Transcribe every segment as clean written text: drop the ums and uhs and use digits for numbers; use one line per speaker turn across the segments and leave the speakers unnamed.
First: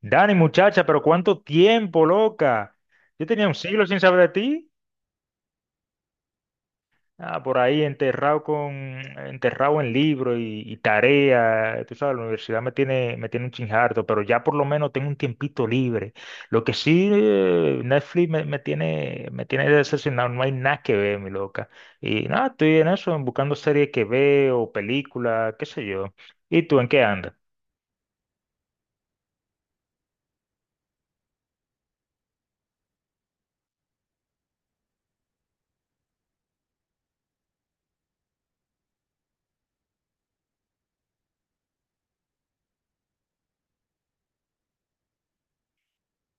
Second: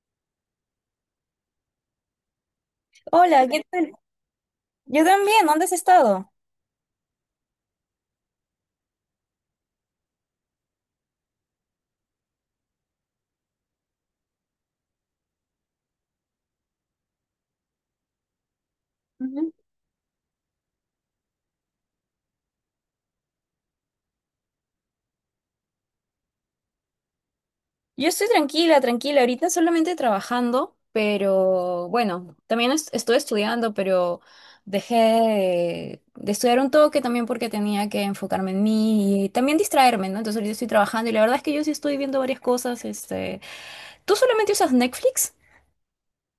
Dani, muchacha, pero cuánto tiempo, loca. Yo
Hola,
tenía un
¿qué
siglo
tal?
sin saber de ti.
Yo también, ¿dónde has estado?
Ah, por ahí enterrado en libros y tarea. Tú sabes, la universidad me tiene un chinjardo, pero ya por lo menos tengo un tiempito libre. Lo que sí, Netflix me, me tiene, me
Ujú.
tiene decepcionado. No hay nada que ver, mi loca. Y nada, estoy en eso, buscando series que veo, películas, qué sé yo. ¿Y tú en qué andas?
Yo estoy tranquila, tranquila. Ahorita solamente trabajando, pero bueno, también estoy estudiando, pero dejé de estudiar un toque también porque tenía que enfocarme en mí y también distraerme, ¿no? Entonces ahorita estoy trabajando y la verdad es que yo sí estoy viendo varias cosas. Este, ¿tú solamente usas Netflix?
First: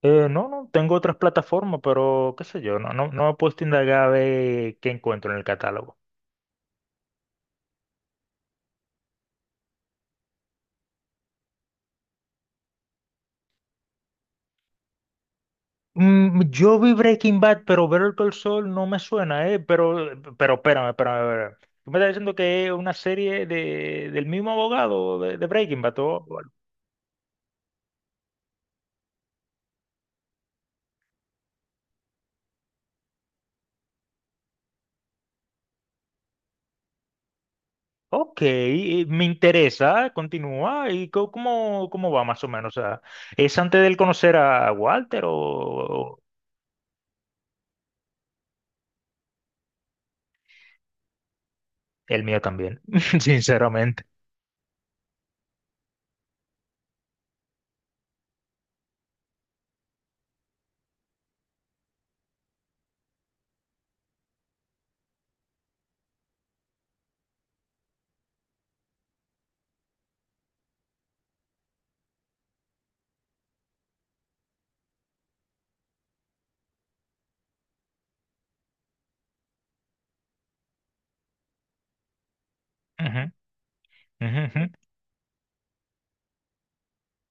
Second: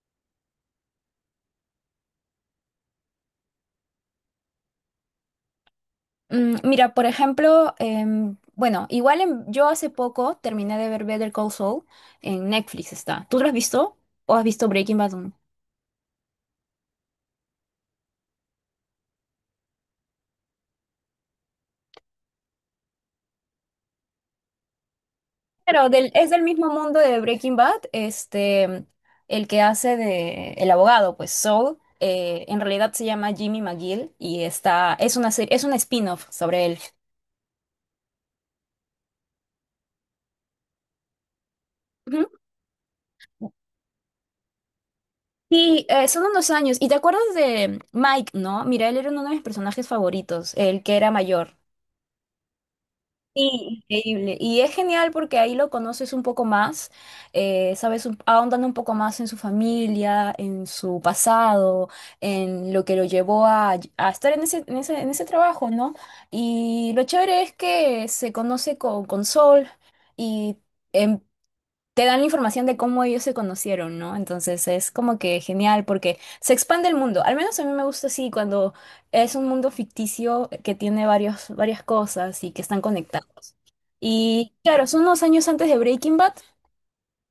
No, no, tengo otras plataformas, pero qué sé yo, no, no, no me he puesto a indagar a ver qué encuentro en el catálogo.
Mira, por ejemplo, bueno, igual yo hace poco terminé de ver Better Call Saul en Netflix está. ¿Tú lo has visto o has visto Breaking Bad?
Yo vi Breaking Bad, pero Better Call Saul no me suena, ¿eh? Pero espérame, espérame, espérame. Tú me estás diciendo que es una serie del mismo abogado de Breaking
Pero
Bad.
es del mismo mundo de Breaking Bad, este, el que hace de el abogado, pues Saul, en realidad se llama Jimmy McGill y está, es una serie, es un spin-off sobre él.
Ok, me interesa, continúa. ¿Y cómo va
Ujú.
más o menos? O sea, ¿es antes de él conocer a Walter o
Sí, son
o
unos años. ¿Y te acuerdas de Mike, no? Mira, él era uno de mis personajes favoritos, el que era mayor.
el mío también?
Sí,
Sinceramente.
increíble. Y es genial porque ahí lo conoces un poco más, sabes, ahondando un poco más en su familia, en su pasado, en lo que lo llevó a estar en ese trabajo, ¿no? Y lo chévere es que se conoce con Sol y em, te dan la información de cómo ellos se conocieron, ¿no? Entonces es como que genial porque se expande el mundo. Al menos a mí me gusta así cuando es un mundo ficticio, que tiene varias cosas y que están
Ujú,
conectados.
ujú,
Y
ujú.
claro, son unos años antes de Breaking Bad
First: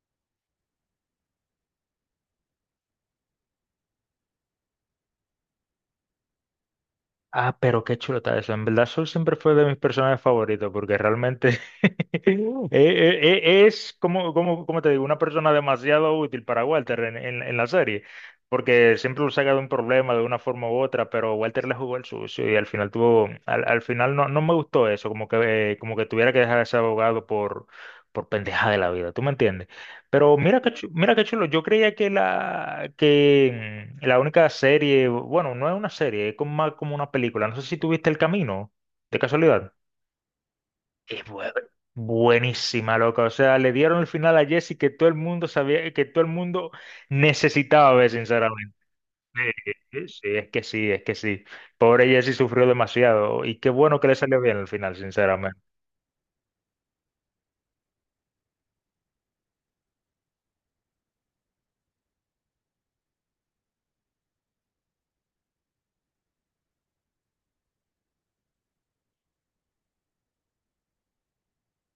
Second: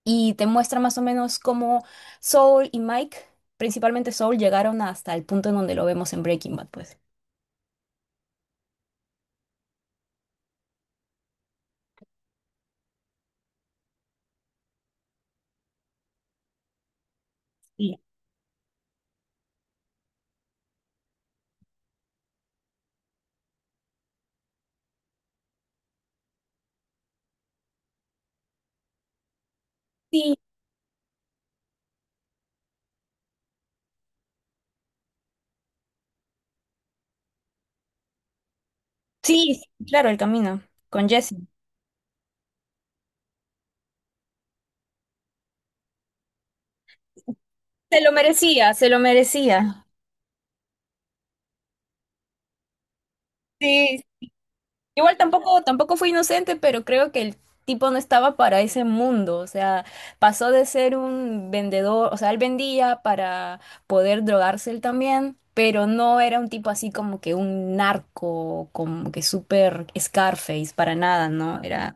y te muestra más o menos cómo Saul y Mike, principalmente Saul, llegaron hasta el punto en donde lo vemos en Breaking Bad, pues.
Ah, pero qué chulo está eso. En verdad, Sol siempre fue de mis personajes favoritos porque realmente. Es como te digo, una persona demasiado útil para Walter en la
Sí,
serie, porque siempre lo saca de un problema de una forma u otra, pero Walter le jugó el sucio y al final al final no me gustó eso, como que tuviera que dejar a ese abogado por pendeja de la vida, ¿tú me entiendes? Pero
sí,
mira qué chulo, yo creía que la única serie, bueno, no es una serie, es como más como una película, no sé si tuviste El Camino, de
sí,
casualidad.
claro, el camino con
Es
Jesse.
buenísima, loca. O sea, le dieron el final a Jesse que todo el mundo sabía, que todo el mundo necesitaba
Se
ver,
lo merecía,
sinceramente.
se lo merecía.
Sí, sí, es que sí, es que sí. Pobre Jesse sufrió demasiado. Y qué bueno
Sí,
que le salió bien al final,
igual
sinceramente.
tampoco fue inocente, pero creo que el tipo no estaba para ese mundo. O sea, pasó de ser un vendedor, o sea, él vendía para poder drogarse él también, pero no era un tipo así como que un narco, como que súper Scarface, para nada, ¿no? Era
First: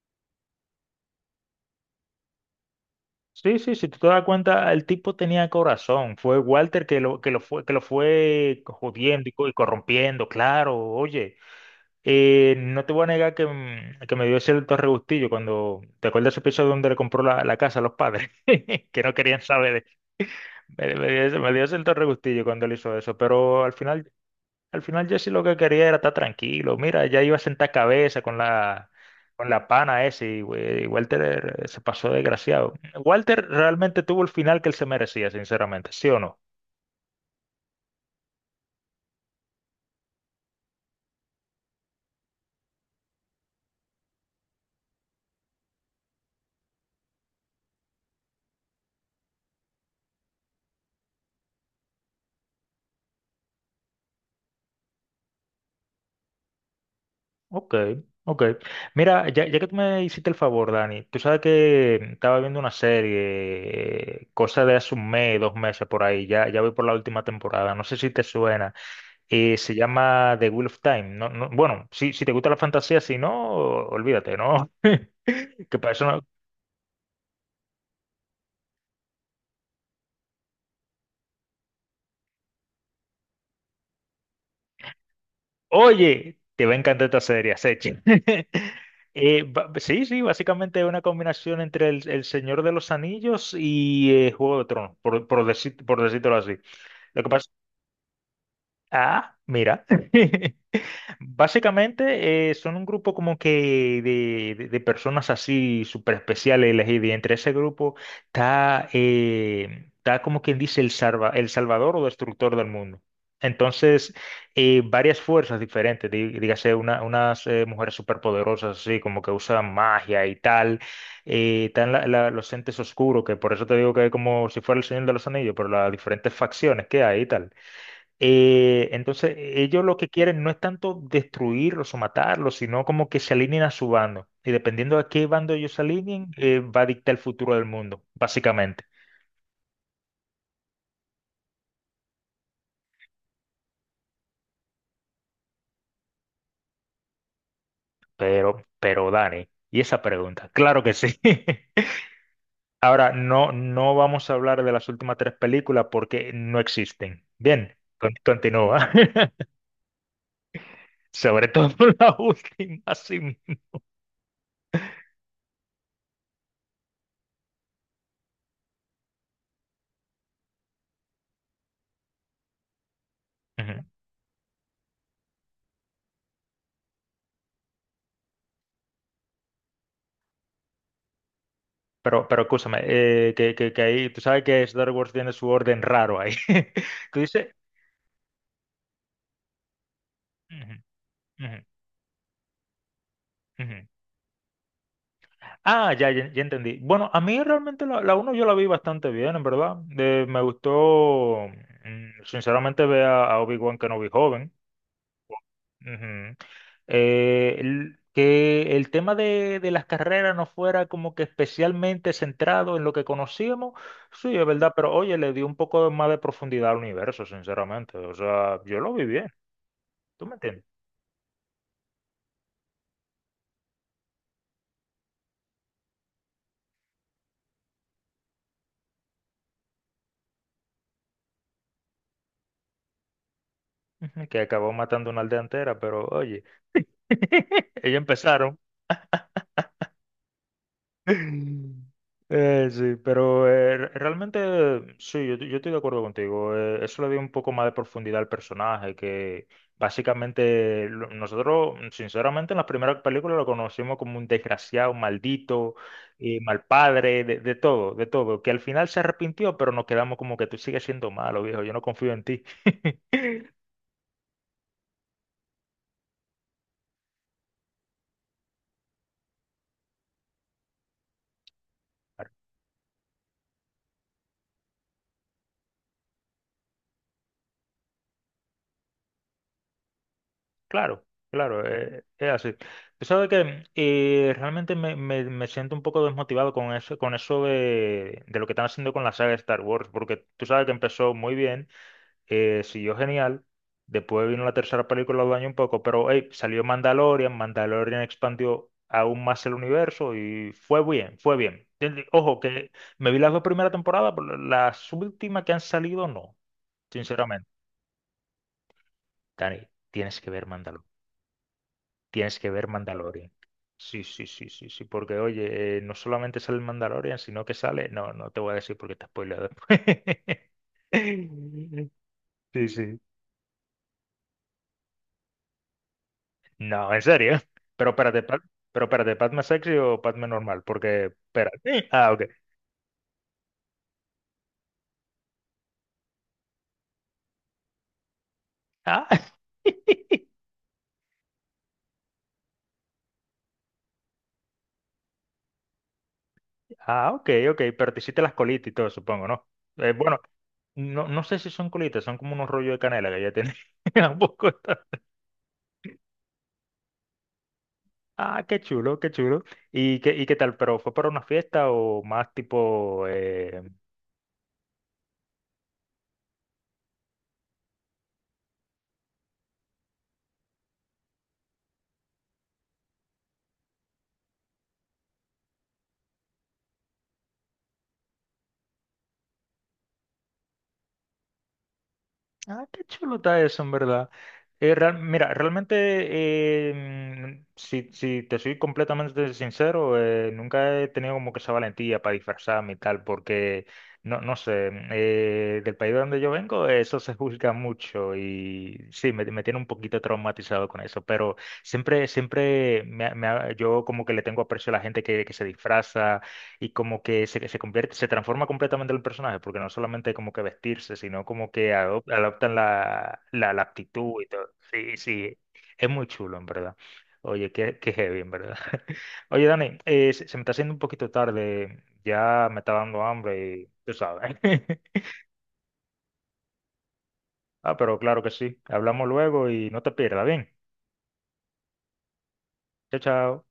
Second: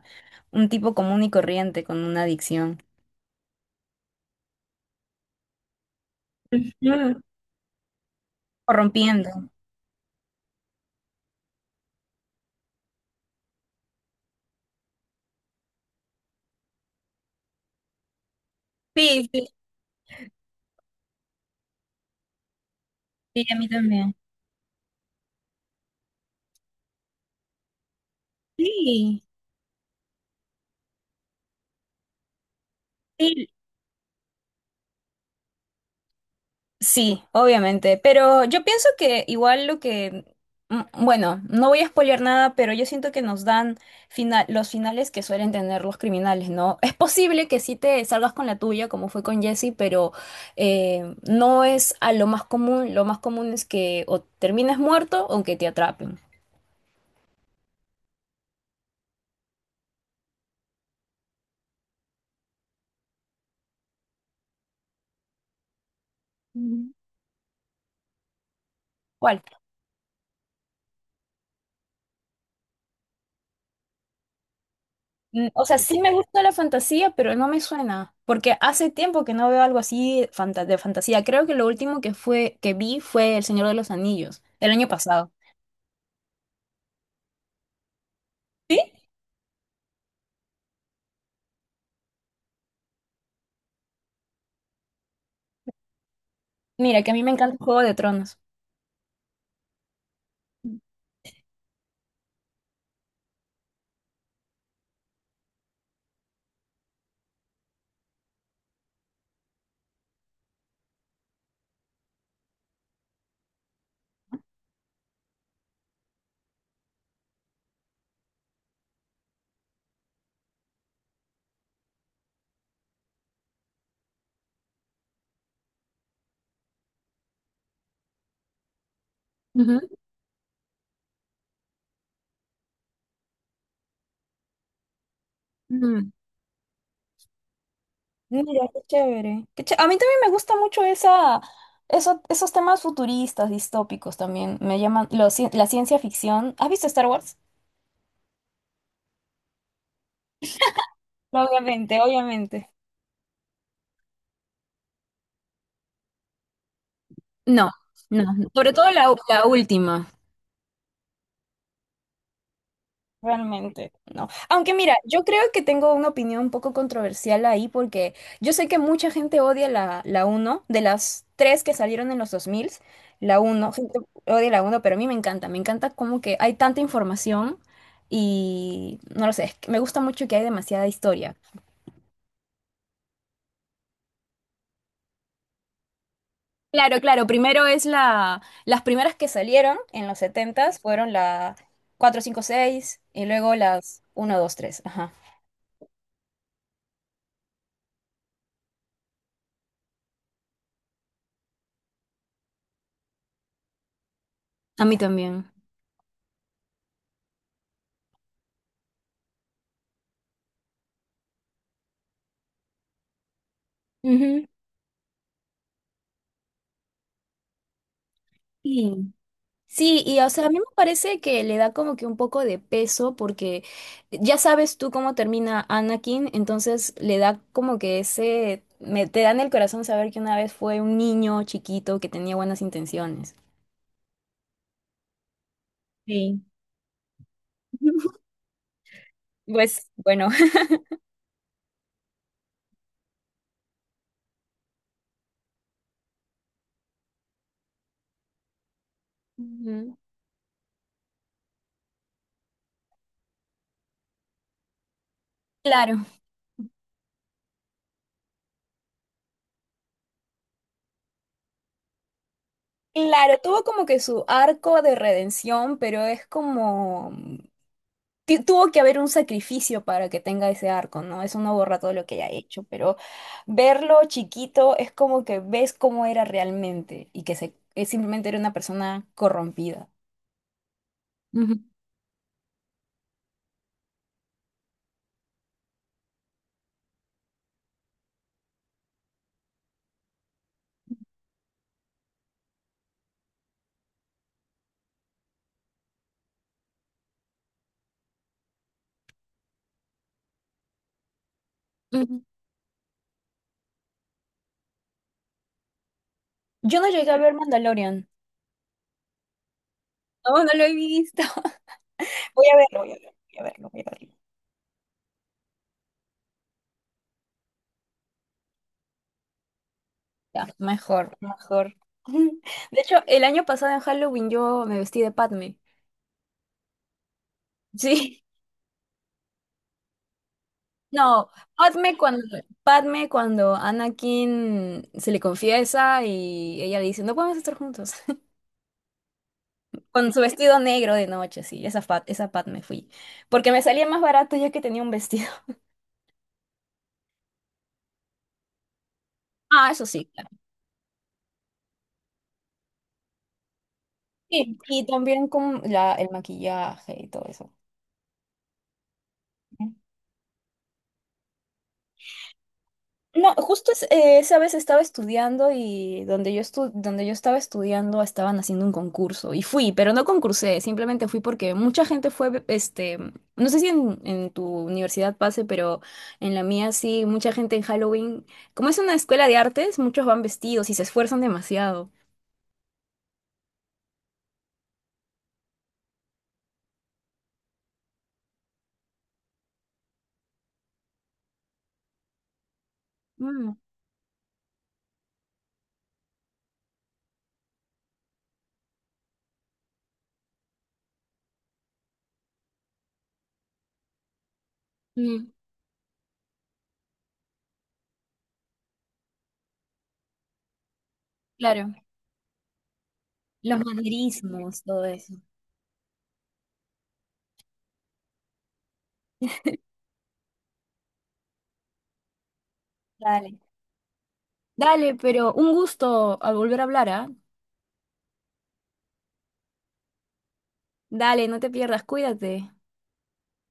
un tipo común y corriente con una adicción.
Sí, sí, si tú te das cuenta, el tipo tenía corazón. Fue Walter que lo,
Ujú.
que lo fue, que lo fue jodiendo
Corrompiendo.
y corrompiendo, claro. Oye, no te voy a negar que me dio cierto regustillo cuando te acuerdas ese episodio donde le compró la casa a los padres, que no
Sí,
querían
sí,
saber. Me dio cierto regustillo cuando él hizo eso,
sí, a
pero
mí
al final,
también.
al final Jesse lo que quería era estar tranquilo. Mira, ya iba a sentar cabeza con la,
Sí,
con la pana ese y Walter, se pasó desgraciado.
sí,
Walter realmente tuvo el final que él se merecía, sinceramente, ¿sí o no?
sí, obviamente, pero yo pienso que igual lo que, bueno, no voy a spoilear nada, pero yo siento que nos dan los finales que suelen tener los criminales, ¿no? Es posible que sí te salgas con la tuya, como fue con Jesse, pero no es a lo más común. Lo más común es que o termines muerto o que te atrapen.
Ok, ok. Mira, ya que tú me hiciste el favor, Dani, tú sabes que estaba viendo una serie, cosa de hace un mes, dos meses por ahí, ya voy por
Ujú.
la última temporada, no sé si te suena,
¿Cuál?
se llama The Wheel of Time, bueno, si te gusta la fantasía, si no, olvídate, ¿no?
O sea,
Que para
sí
eso
me gusta la fantasía, pero no me suena, porque hace tiempo que no veo algo así de fantasía. Creo que lo último que fue que vi fue El Señor de los Anillos, el año pasado.
Oye, te va a encantar esta serie, Sechi.
¿Sí?
Sí, sí, básicamente es una combinación entre el Señor de los Anillos y, Juego de Tronos, por decírtelo así.
Mira, que a mí me encanta el Juego de Tronos.
Ah, mira. Básicamente, son un grupo como que de personas así súper especiales elegidas. Y entre ese grupo está como quien dice el, el salvador o destructor del mundo. Entonces, varias fuerzas diferentes, dígase unas, mujeres superpoderosas así, como que usan magia y tal. Están los entes oscuros, que por eso te digo que es como si fuera el Señor de los Anillos, pero las diferentes facciones que hay y tal. Entonces, ellos
Ujú.
lo que quieren no es tanto destruirlos o matarlos, sino como que se alineen a su bando. Y dependiendo a qué bando ellos se
Mm.
alineen, va a dictar el futuro del mundo,
Mira, qué
básicamente.
chévere. A mí también me gusta mucho esos temas futuristas, distópicos también. Me llaman la ciencia ficción. ¿Has visto Star Wars?
Pero Dani, ¿y esa pregunta? Claro que sí.
Obviamente, obviamente.
Ahora, no vamos a hablar de las últimas tres películas porque no existen.
No,
Bien,
no, no. Sobre todo
continúa.
la última.
Sobre todo la última, sí.
Realmente, no. Aunque mira, yo creo que tengo una opinión un poco controversial ahí porque yo sé que mucha gente odia la uno de las tres que salieron en los 2000, la uno
Ujú.
gente odia la uno pero a mí me encanta como que hay tanta información y no lo sé, es que me gusta mucho que hay demasiada historia.
Pero escúchame, que ahí, tú sabes que Star Wars tiene su orden raro ahí.
Claro,
Tú
claro,
dices:
primero es las primeras que salieron en los
"Ujú,
setentas fueron la
ujú,
4 5 6 y luego
ujú".
las uno dos tres, ajá.
Ah, ya, ya, ya entendí. Bueno, a mí realmente la 1 yo la vi bastante bien, en verdad. Me gustó, sinceramente, ver a Obi-Wan Kenobi joven.
A mí también.
Ujú. Que el tema de las carreras no fuera como que especialmente centrado en lo que conocíamos, sí,
Ujú.
es verdad, pero oye, le dio un poco más de profundidad al universo, sinceramente. O sea, yo lo vi
Sí.
bien.
Sí, y
¿Tú
o
me
sea, a mí
entiendes?
me parece que le da como que un poco de peso porque ya sabes tú cómo termina Anakin, entonces le da como que ese, me, te da en el corazón saber que una vez fue un niño chiquito que tenía buenas intenciones.
Ujú. Que acabó matando una aldea entera, pero
Sí.
oye, ellos empezaron.
Pues bueno,
Sí, pero realmente sí, yo estoy de acuerdo contigo. Eso le dio un poco más de profundidad al personaje, que
Ujú.
básicamente nosotros, sinceramente, en las primeras películas lo conocimos como un desgraciado, un maldito,
Claro,
mal padre, de todo, que al final se arrepintió, pero nos quedamos como que tú sigues siendo malo, viejo, yo no confío en ti.
claro, tuvo como que su arco de redención, pero es como tuvo que haber un sacrificio para que tenga ese arco, ¿no? Eso no borra todo lo que haya hecho, pero verlo chiquito es como que ves cómo era realmente y que se, que simplemente era una persona corrompida.
Claro,
Ujú,
claro, es así. Tú sabes que, realmente me siento un poco desmotivado con eso, de lo que están haciendo con la saga de Star Wars, porque tú sabes que empezó muy bien, siguió genial, después vino la tercera película, lo dañó un poco, pero hey, salió Mandalorian. Mandalorian expandió aún más el universo y fue bien, fue bien.
ujú.
Ojo, que me vi las dos primeras temporadas, pero las últimas que han salido no,
Yo no llegué a ver
sinceramente.
Mandalorian.
Dani, tienes que
No,
ver
no lo he
Mandalorian.
visto.
Tienes
Voy
que
a
ver
verlo, voy a verlo,
Mandalorian.
voy a verlo, voy a
Sí,
verlo.
sí, sí, sí, sí, porque oye, no solamente sale el Mandalorian, sino que sale, no te voy a decir porque te spoileo después.
Ya, mejor, mejor.
Sí,
De hecho,
sí.
el año pasado en Halloween yo me vestí de Padme.
No, en serio. Pero
Sí.
espérate, pero espérate, ¿Padme sexy o Padme normal? Porque,
No,
espérate.
Padme
Ah,
cuando,
ok.
Padme cuando Anakin se le confiesa y ella le dice, no podemos estar juntos.
Ah,
Con su vestido negro de noche, sí, esa Padme fui. Porque me salía más barato ya que tenía un vestido.
ah, ok, ok, pero te hiciste las colitas y todo, supongo, ¿no?
Ah, eso sí,
Bueno,
claro.
no sé si son colitas, son como unos rollos de canela que ya tenía un poco.
Sí, y también con el maquillaje y todo eso.
Ah, qué chulo, qué chulo. ¿Y qué tal? ¿Pero fue para una fiesta o más tipo...
No,
eh,
justo esa vez estaba estudiando y donde yo donde yo estaba estudiando estaban haciendo un concurso y fui, pero no concursé, simplemente fui porque mucha gente fue, este, no sé si en tu universidad pase, pero en la mía sí, mucha gente en Halloween, como es una escuela de artes, muchos van vestidos y se esfuerzan demasiado.
Ah, qué chulo está eso, en verdad. Mira, realmente, si te soy completamente sincero, nunca he tenido como que esa valentía para disfrazarme y tal,
Mm,
porque, no sé, del país de donde yo vengo, eso se juzga mucho y sí, me tiene un poquito traumatizado con eso, pero siempre, siempre yo como que le tengo aprecio a la gente que,
mm,
que se disfraza y como que se convierte, se transforma completamente el personaje, porque no solamente como que vestirse, sino como que
claro.
adoptan la, la,
Los
la actitud y todo.
manierismos, todo
Sí,
eso.
sí, es muy chulo, en verdad. Oye, qué heavy, en verdad. Oye, Dani, se me está haciendo un poquito tarde, ya me está dando
Dale.
hambre y tú sabes.
Dale, pero un gusto al volver a hablar, ¿ah?
Ah, pero claro que sí. Hablamos luego y no te pierdas, ¿bien?
Dale, no te pierdas, cuídate.
Chao, chao.